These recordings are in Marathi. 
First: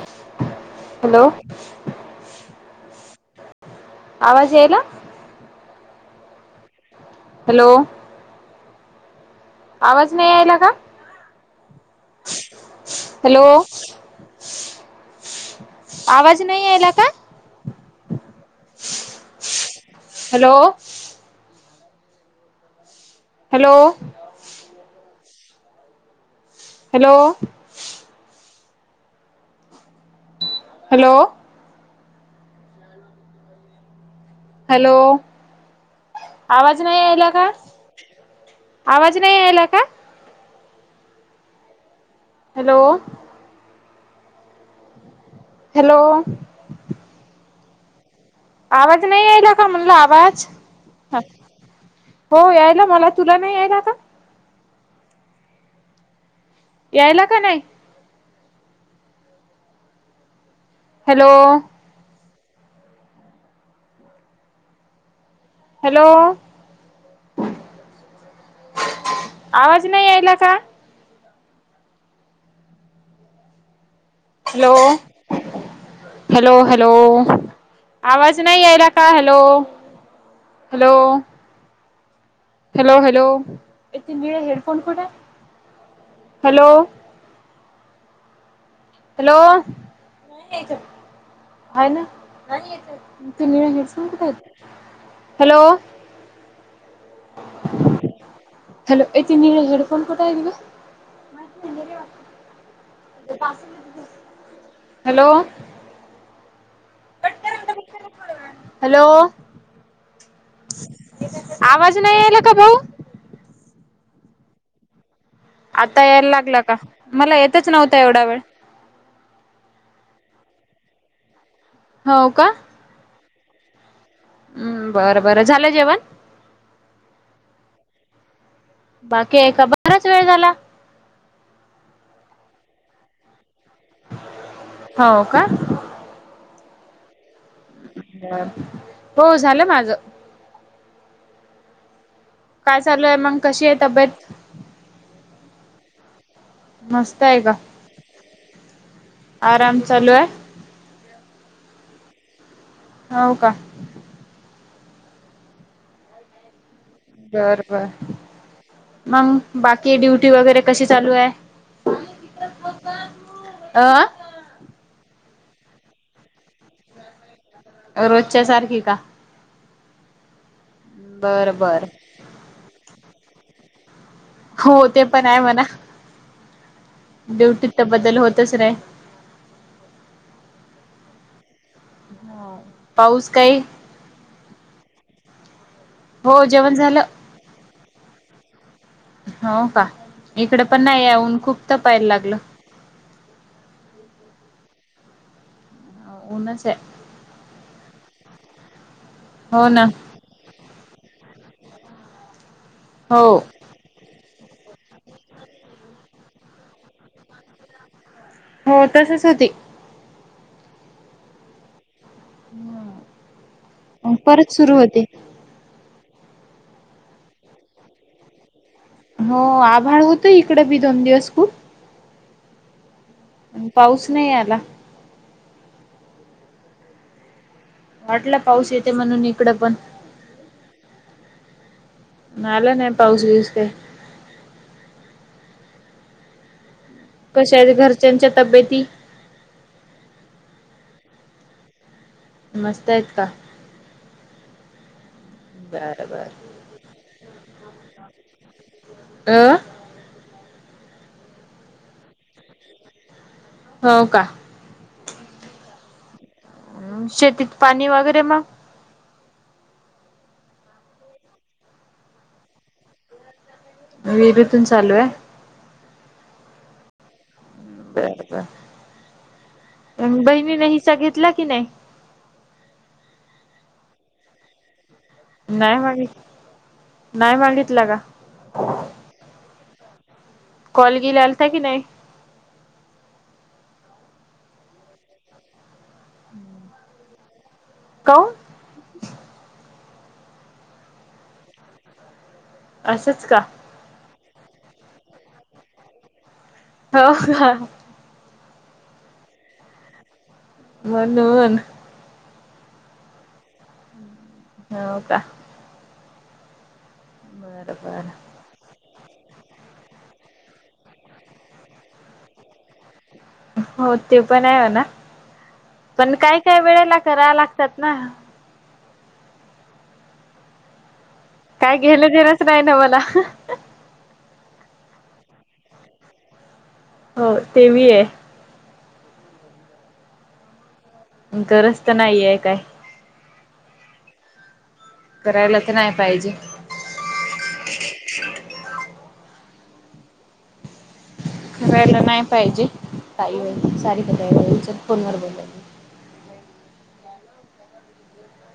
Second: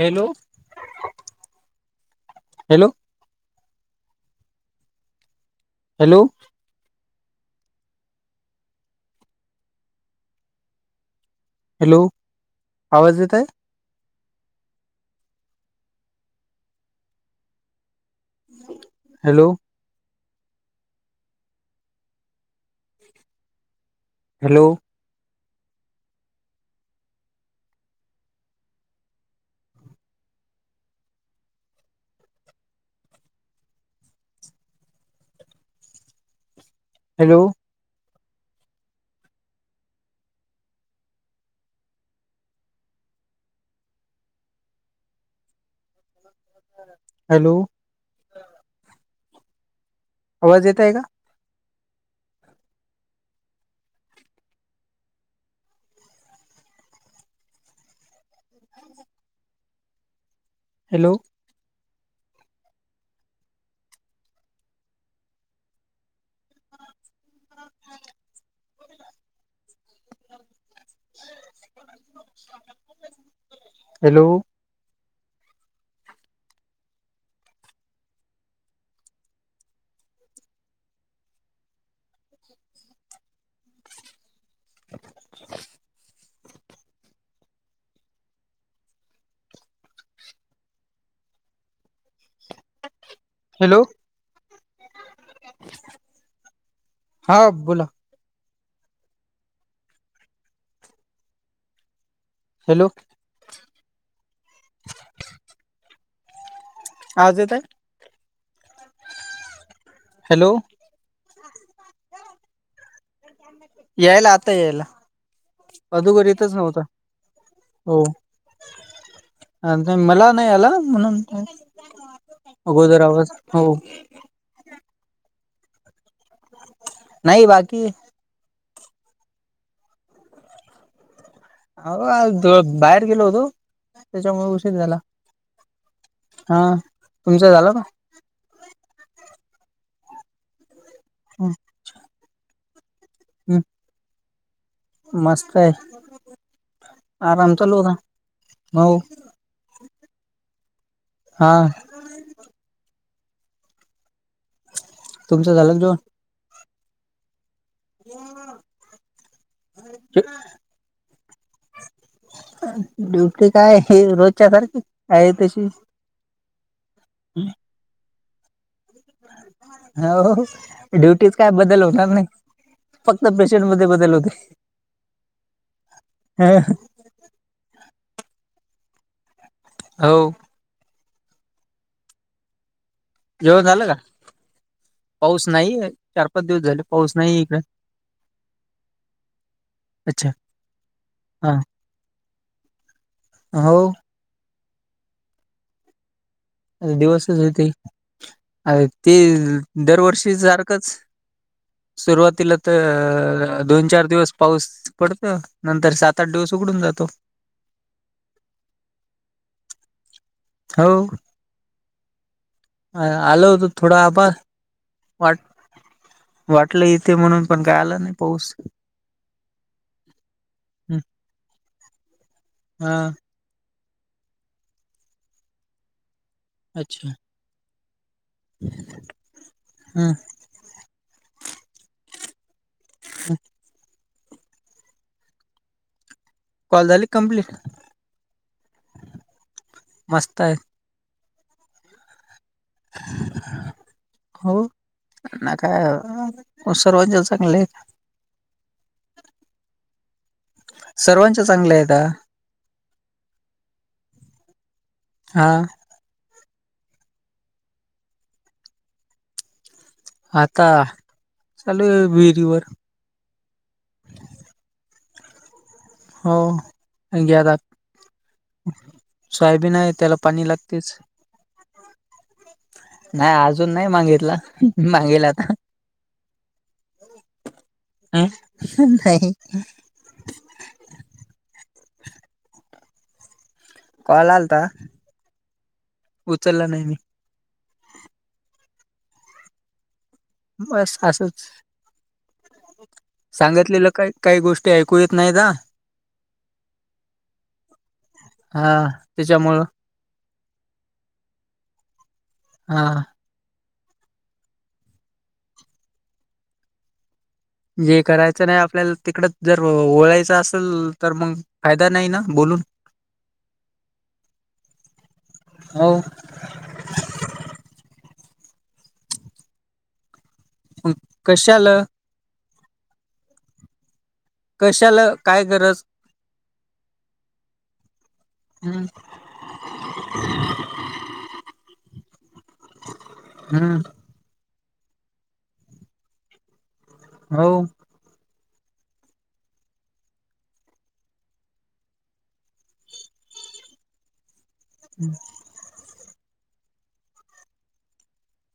हॅलो! Hello hello! आवाज याईला? हॅलो! हॅलो! आवाज नाय यायला का? हॅलो! आवाज येत आहे हॅलो! आवाज नाय यायला का? Hello! Hello! Hello? Hello! Hello? Hello? Hello? आवाज नाय यायला हॅलो का? आवाज नाय यायला का? हॅलो? हॅलो? हॅलो! आवाज नाय यायला का म्हणल आवाज. येत आहे का हो यायला मला, तुला नाय यायला का? यायला का नाय? हॅलो हॅलो आवाज नाही यायला का? हॅलो [unintelligible] हॅलो हॅलो हॅलो आवाज नाही यायला का हॅलो? हॅलो हॅलो हॅलो, हे निळे हेडफोन कुठे हे? हॅलो हॅलो ना नाहीये याच्यात आहे. ना नाही याच्यात मग नीळ हॅलो हेडफोनच काय हॅलो हा बोला हॅलो ऐ ते हेडफोन कोठे आहे गं? माहित नाही मी नाही वापरत. हॅलो हॅलो आवाज येत आहे? मी करेल थोड्यावेळाने हॅलो हॅलो आवाज नाही आला का भाऊ? यायला आता यायला. आता अदोगर यायला येतच लागला का नव्हता मला येतच नव्हता. एवढा वेळ अ मला नाही आला म्हणून हो का? अगोदर आवाज हो, हम्म बरं बरं झालं जेवण? नाही बाकी हे बाकी आहे का बराच वेळ झाला? अ बाहेर गेलो होतो. त्याच्यामुळे उशीर झाला. हो का? हा तुमचं झालं का? हो झालं माझं. हम काय चालू आहे. मग कशी आहे तब्येत? मस्त हे मस्त आहे का, हो आराम चालू आहे. हा हो का? तुमचं झालं जेवण? बर बर मग बाकी ड्युटी वगैरे कशी चालू आहे. ड्युटी काय अ रोजच्या सारखी आहे. तशीच रोजच्या सारखी का, हो ड्युटीच काय बरं बदल बरं होणार नाही. फक्त पेशंट मध्ये बदल होते. हो ते पण आहे म्हणा ड्युटीत तर बदल होतच नाही. हो हा जेव्हा झालं का? पाऊस नाही चार हो पाच दिवस जेवण झाले झालं पाऊस नाही इकडे हो का. अच्छा इकडे पण नाही आहे. ऊन हा खूप तपायला लागलं. हो. ऊनच हाय. दिवसच होते. अ ते हो ना दरवर्षी जर सुरुवातीला हो तर अ दोन, चार दिवस पाऊस पडत. नंतर सात, आठ दिवस उघडून जातो. हो तसच होते. हो. अ आल होत. थोडा आभाळ परत सुरू होते वाट वाटलं येत म्हणून, पण काय आला नाही पाऊस. हो. आभाळ होतो. इकडे बी दोन दिवस खूप. हा. पाऊस नाही आला. अच्छा. वाटला पाऊस येते म्हणून इकडं पण आलं नाही. पाऊस बीऊस ते. कॉल झाली? कंप्लीट कशा आहेत घरच्यांच्या तब्येती? मस्त आहे. मस्त आहेत का? न बरं बर काय सर्वांच्या चांगले आहेत. अं. सर्वांच चांगलं आहेत. हो का. हा. शेतीत पाणी वगैरे मग आता चालोय विहिरी वर. विहिरीतून चालू आहे. हो घ्यायाला बर सोयाबीन आहे. त्याला बर पाणी बहिणीने हिस्सा लागतेच. घेतला की नाही? नाही अजून नाही मागितला मागेलात. नाही माग नाही मागितलं का? [unintelligible] कॉल गीला आलता की नाही? कॉल आलता. उचलला नाही मी. का हो. बस असच. असंच का सांगितलेलं काय काही गोष्टी ऐकू येत नाहीत ह. हो. हा त्याच्यामुळं म्हणून, हा. हो का. बरं जे बरं कराय च असलं तर आपल्याला तिकड जर ओळायच असेल तर मग फायदा नाही ना बोलून. [unintelligible] हो ते पण आहे हो मना हो पण काय, काय वेळेला करायला लागतात, ना हो काय गेलं दिलच नाही ना मला कशाला, काय गरज हो तेवी आहे, हम्, - गरज तर नाहीये काय [unintelligible] हम् करायला तर नाही पाहिजे. हो कयला नाही पाहिजे, काही व सारी [unintelligible] क फोन व बोलाय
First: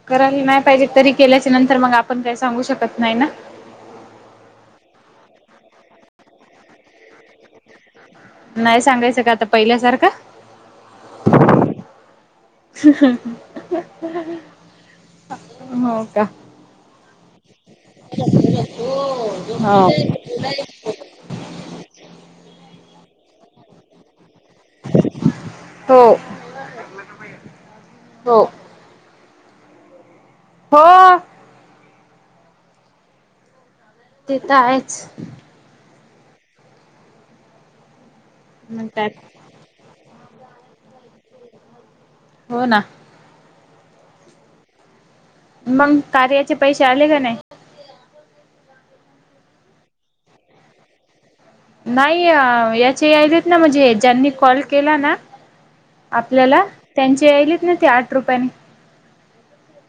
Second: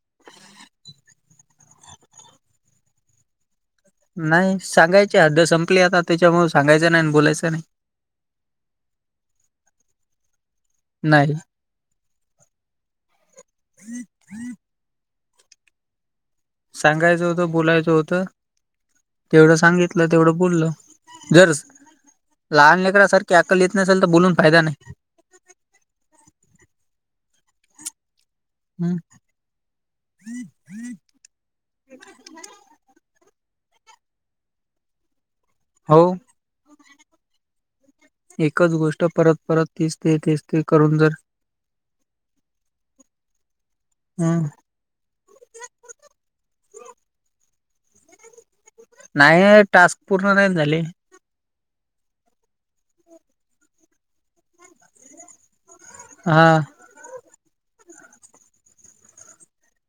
करायला नाही पाहिजे तरी केल्याचे नंतर मग आपण काही सांगू शकत नाही ना नाही सांगायची हद्द संपली आता, त्याच्यामुळ सांगाचं नाही आणि बोलायचं नाही नाही सांगायचं का आता पहिल्यासारखं, नाही ह [unintelligible] हो का सांगायचं, होतं बोलायचं, होत तेवढं हो सांगितलं तेवढं बोललो जर लहान लेकरासाखी अकल येत नसेल तर बोलून फायदा नाही हो हो हम्म हो तुम्हाला आहे काय. [unintelligible] तेे तर आहेच हो एकच गोष्ट म्हणतात परत परत ते तेच ते करून जर हो ना हम् मग कार्याचे पैसे आले का नाही नाही टास्क पूर्ण नाही झाले. नाही याच्ये यालेत ना म्हणजे ज्यांनी कॉल केला. ना - हा. आपल्याला त्यांची यायलीत ना ते आठ रुपयानी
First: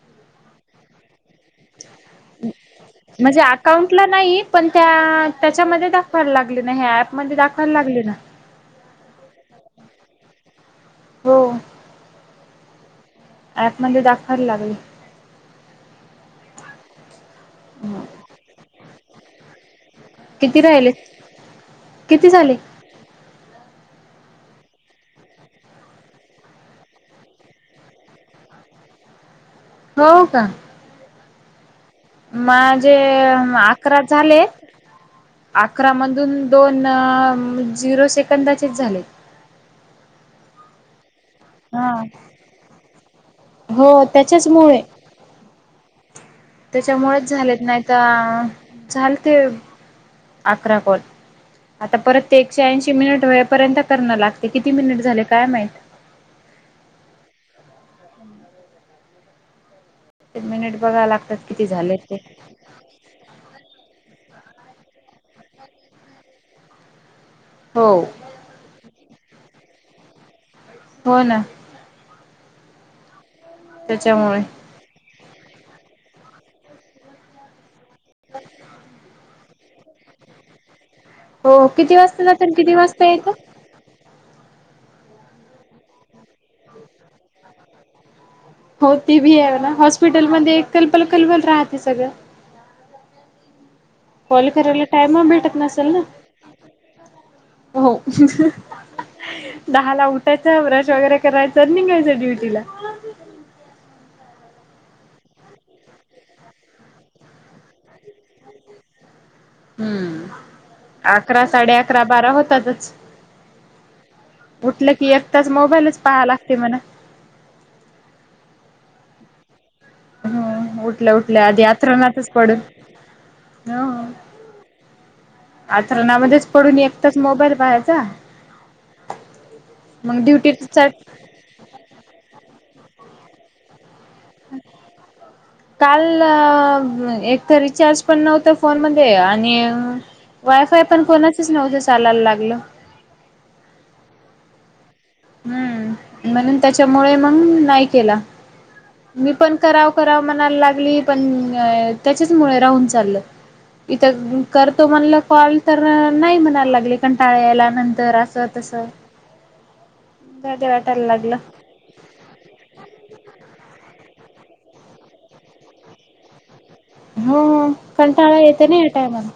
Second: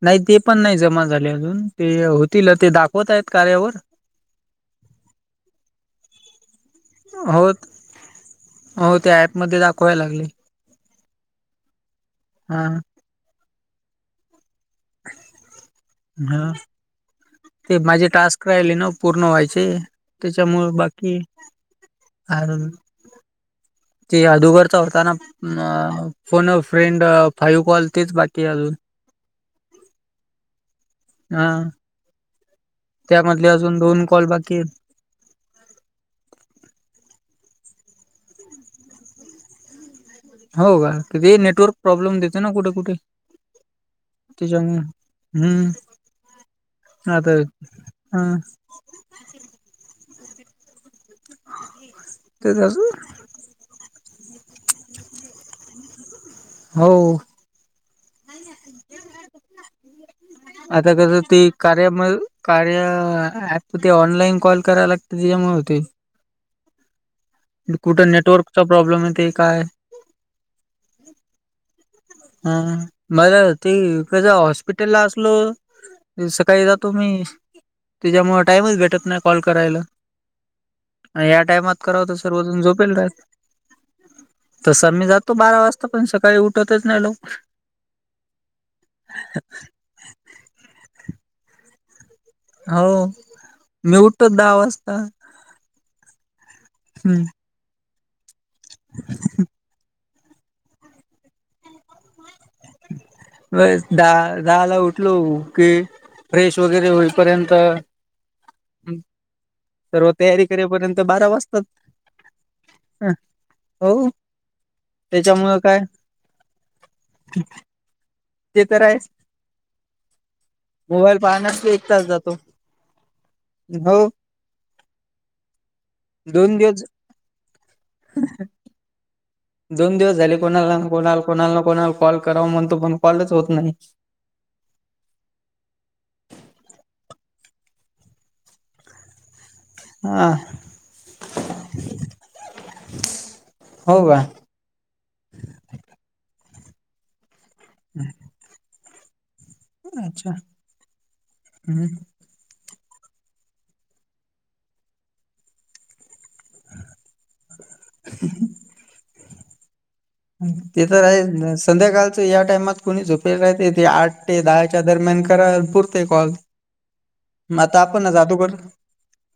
नाही ते पण नाही जमा झाले. अजून ते होत म्हणजे अकाउंटला नाही. पण त्या त्याच्यामध्ये दाखव दाखवा लागले ना हे ॲप मध्ये हो दाखवायला लागले. ना [unintelligible] हो त्या ॲप मध्ये दाखवायला लागले. हो हा ॲप मध्ये दाखवायला लागले. हा ते माझे टास्क राहिले ना पूर्ण व्हायचे किती त्याच्यामुळ राहिले बाकी किती आ झाले? ते आदुगर चा होता ना अ फोन फ्रेंड फाईव्ह कॉल तेच बाकी अजून हो का - हा माझे त्यामधले अजून अकरा दोन कॉल बाकी झालेत. अकरा मधून दोन झिरो सेकंदाचे झालेत. हो का, इथंही नेटवर्क हा प्रॉब्लेम देते ना कुठे-कुठे, हो त्याच्याचमुळे त्याच्यामुळे हम्म त्याच्यामुळेच आता झालंय, ह नाहीतर झालं ते अकरा कॉल आता परत ते एकशे ऐंशी मिनिट वेळेपर्यंत करणं लागतं. किती मिनिटं झाले, काय माहित. हो. ते मिनिट आता बघायला कस ते लागतात किती कार्य झाले मध्ये ते. काय ॲप ते ऑनलाइन कॉल करायला लागतं, त्याच्यामुळे होतंय. हो कुठं नेटवर्कचा प्रॉब्लेम येत काय? हो ना हा मला ते कसं हॉस्प त्याच्यामुळे हॉस्पिटलला असलो, सकाळी जातो मी त्याच्यामुळे टाईमच भेटत नाही कॉल करायला. या हो टाइमात किती करायला वाजता जातात सगळे किती झोपलेले वाजता असतात. येतं तस मी जातो बारा वाजता पण सकाळी उठतच नाही लवकर. हो, ते बी आहे ना. हॉस्पिटलमध्ये कलबल-कलबल राहते सगळं हो. मी उठतो कॉल दहा करायला वाजता टाईम भेटत नसेल ना. हम्म. हो दहा ला उठ कसं आहे, ब्रश वगैरे करायचं, निघायचं ड्युटीला होय, दहाला उठलो की फ्रेश वगैरे होईपर्यंत हम हम्म अकरा, वाजतात. साडे अकरा, बारा होतातच. हो उठल की एक तास त्याच्यामुळं काय मोबाईलच पाहा लागते म्हणा. [inaudible] ते तर आहेच. ह उठल्या मोबाईल उठल्या आधी पाहण्यात एक तास आथरणातच जातो. पडून हो आथरणामध्येच दोन पडून दिवस एकटंच मोबाईल पाहायचा. [inaudible] दोन दिवस मग झाले, कोणाला ड्युटीचा ना कोणाला कॉल करावं म्हणतो, पण कॉलच होत नाहीत. [inaudible] काल एक तर रिचार्ज पण नव्हतं फोनमध्ये आणि हा वाय-फाय पण कोणाचंच नव्हतं, चालायला लागलं. हो का? हम्म, म्हणून त्याच्यामुळे मग नाही केला मी पण करावं-करावं अच्छा. म्हणायला लागली, पण हम्म राहून चाल, इथं करतो कॉल तर नाही मानलं. याला लागलं कंटाळा यायला, नंतर असं तसं. ते तर वाटायला लागलं आहे. संध्याकाळच्या या टाइमात कोणीतरी झोपेत राहते. ते आठ ते दहाच्या दरम्यान करालपुरते कॉल. हो, आता आपणच कंटाळा अदोगर येतो ना या टाइमाला.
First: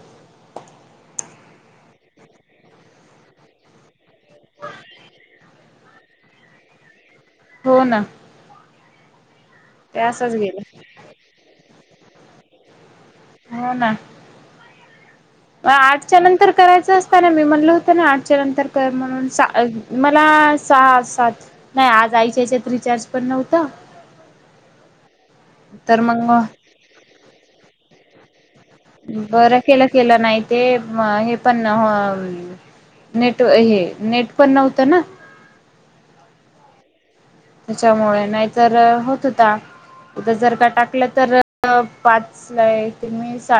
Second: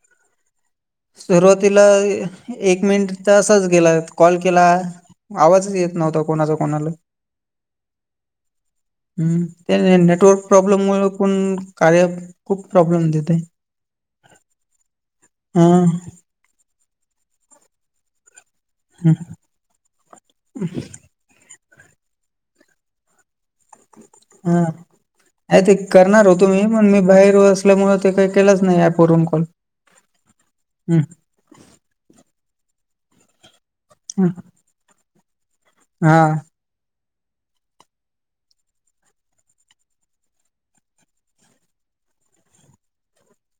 सुरुवातीला एक मिनिट तर असंच गेलं, कॉल केला. आवाजच येत नव्हता कोणाचा कोणाला ही. हो ना हम्म नाही नाही ते असंच नेटवर्क गेलं प्रॉब्लेम मुळ पण कार्या ॲप खूप प्रॉब्लेम देते. हो ना. हा आठच्या नंतर करायच असतना, मी म्हणल होत ना आठच्या नंतर तर हं, मग सा मला सहा सात नाही आज आईच्या ह्याच्यात रिचार्ज पण नव्हत. हा ते तर करणार मग होतो मी पण मी बाहेर असल्यामुळे ते काही केलच नाही. ऍप वरून कॉल बर केल केल नाही ते हे पण हो नेट हे नेट पण नव्हत ना. हां त्याच्यामुळे नाहीतर होत होता. उद्या जर का टाकल तर पाचला येते मी स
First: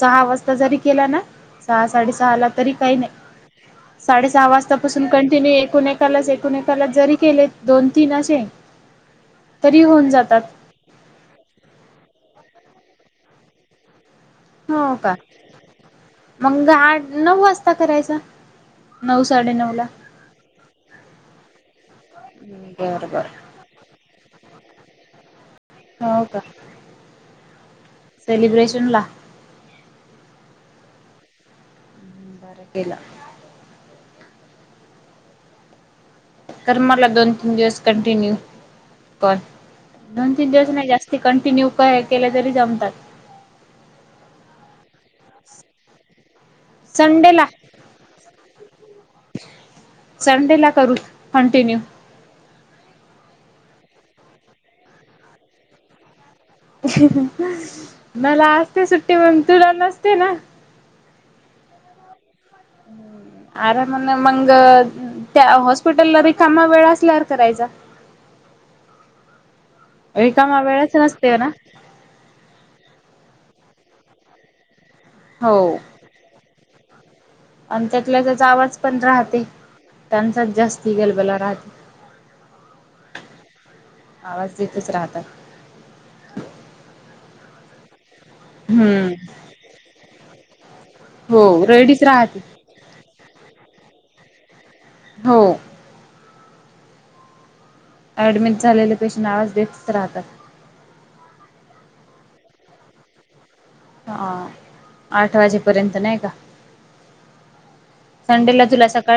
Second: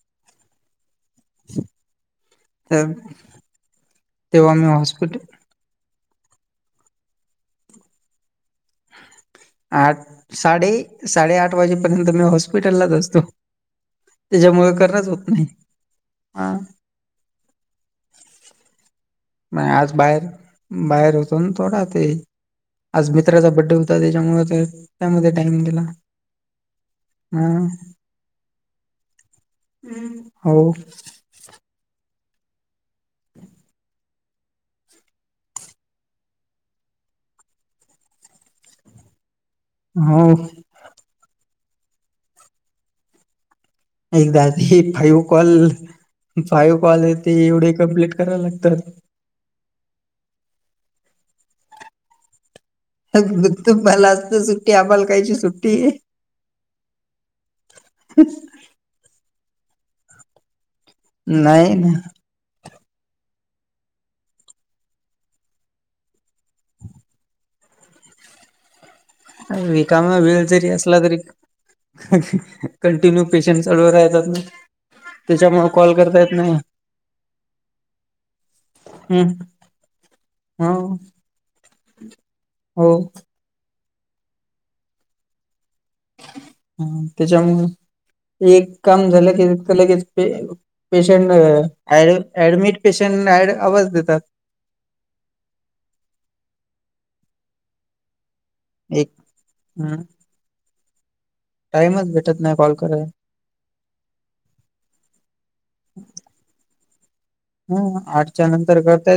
सहा वाजता जरी केला ना सहा साडेसहाला तरी तर काही नाही साडेसहा तेव्हा मी वाजता पासून हॉस्पिटल कंटिन्यू एकूण एक एकालाच एकूण एकालाच जरी केले दोन तीन असे तरी आठ होऊन जातात साडे साडेआठ वाजेपर्यंत मी हॉस्पिटललाच असतो. त्याच्यामुळे हो करणंच का होत नाही हा मग आठ नऊ वाजता करायचा. नऊ नाही साडेनऊ ला आज बाहेर बाहेर होतोना थोडा ते बरं आज बरं मित्राचा बड्डे होतो. त्याच्यामुळे ते त्यामध्ये टाईम गेला. हो का हम्म सेलिब्रेशनला. हो बर केला. कर मला दोन तीन दिवस कंटिन्यू कॉल. हो दोन तीन दिवस नाही जास्त ते कंटिन्यू उपाय केले तरी जमतात. एकदा फाइव कॉल फाइव कॉल य ते संडेला एवढे कम्प्लीट करायला लागतात. संडेला करू कंटिन्यू. तुमला असते सुट्टी आम्हाला कायची सुट्टी आहे. मला असते सुट्टी मग तुला नसते ना. नाही नाही आरामन मंगत त्या हॉस्पिटलला रिकामा वेळ असल्यावर करायचा. रिकामा वेळ जरी वेळच असला तरी नसते ना. कंटिन्यू पेशंट चालू राहतात ना त्याच्यामुळे हो कॉल करता येत नाही. आणि त्यातला त्याचा आवाज पण राहते हम्म त्यांचाच हो जास्त गलबला राहते. हो आवाज येतच राहतात. हम्म त्याच्यामुळ एक काम हम्म. झाल की तीथ लगेच पे पेशंट हो रेडीच राहते. ऍडमिट पेशंट आवाज देतात. हो ॲडमिट झालेले एक पेशंट आवाज देतच राहतात. टाईमच भेटत नाही कॉल करायला. हा आठ वाजेपर्यंत नाही का. ह आठच्या संडेला नंतर तुला करतायेत. सकाळी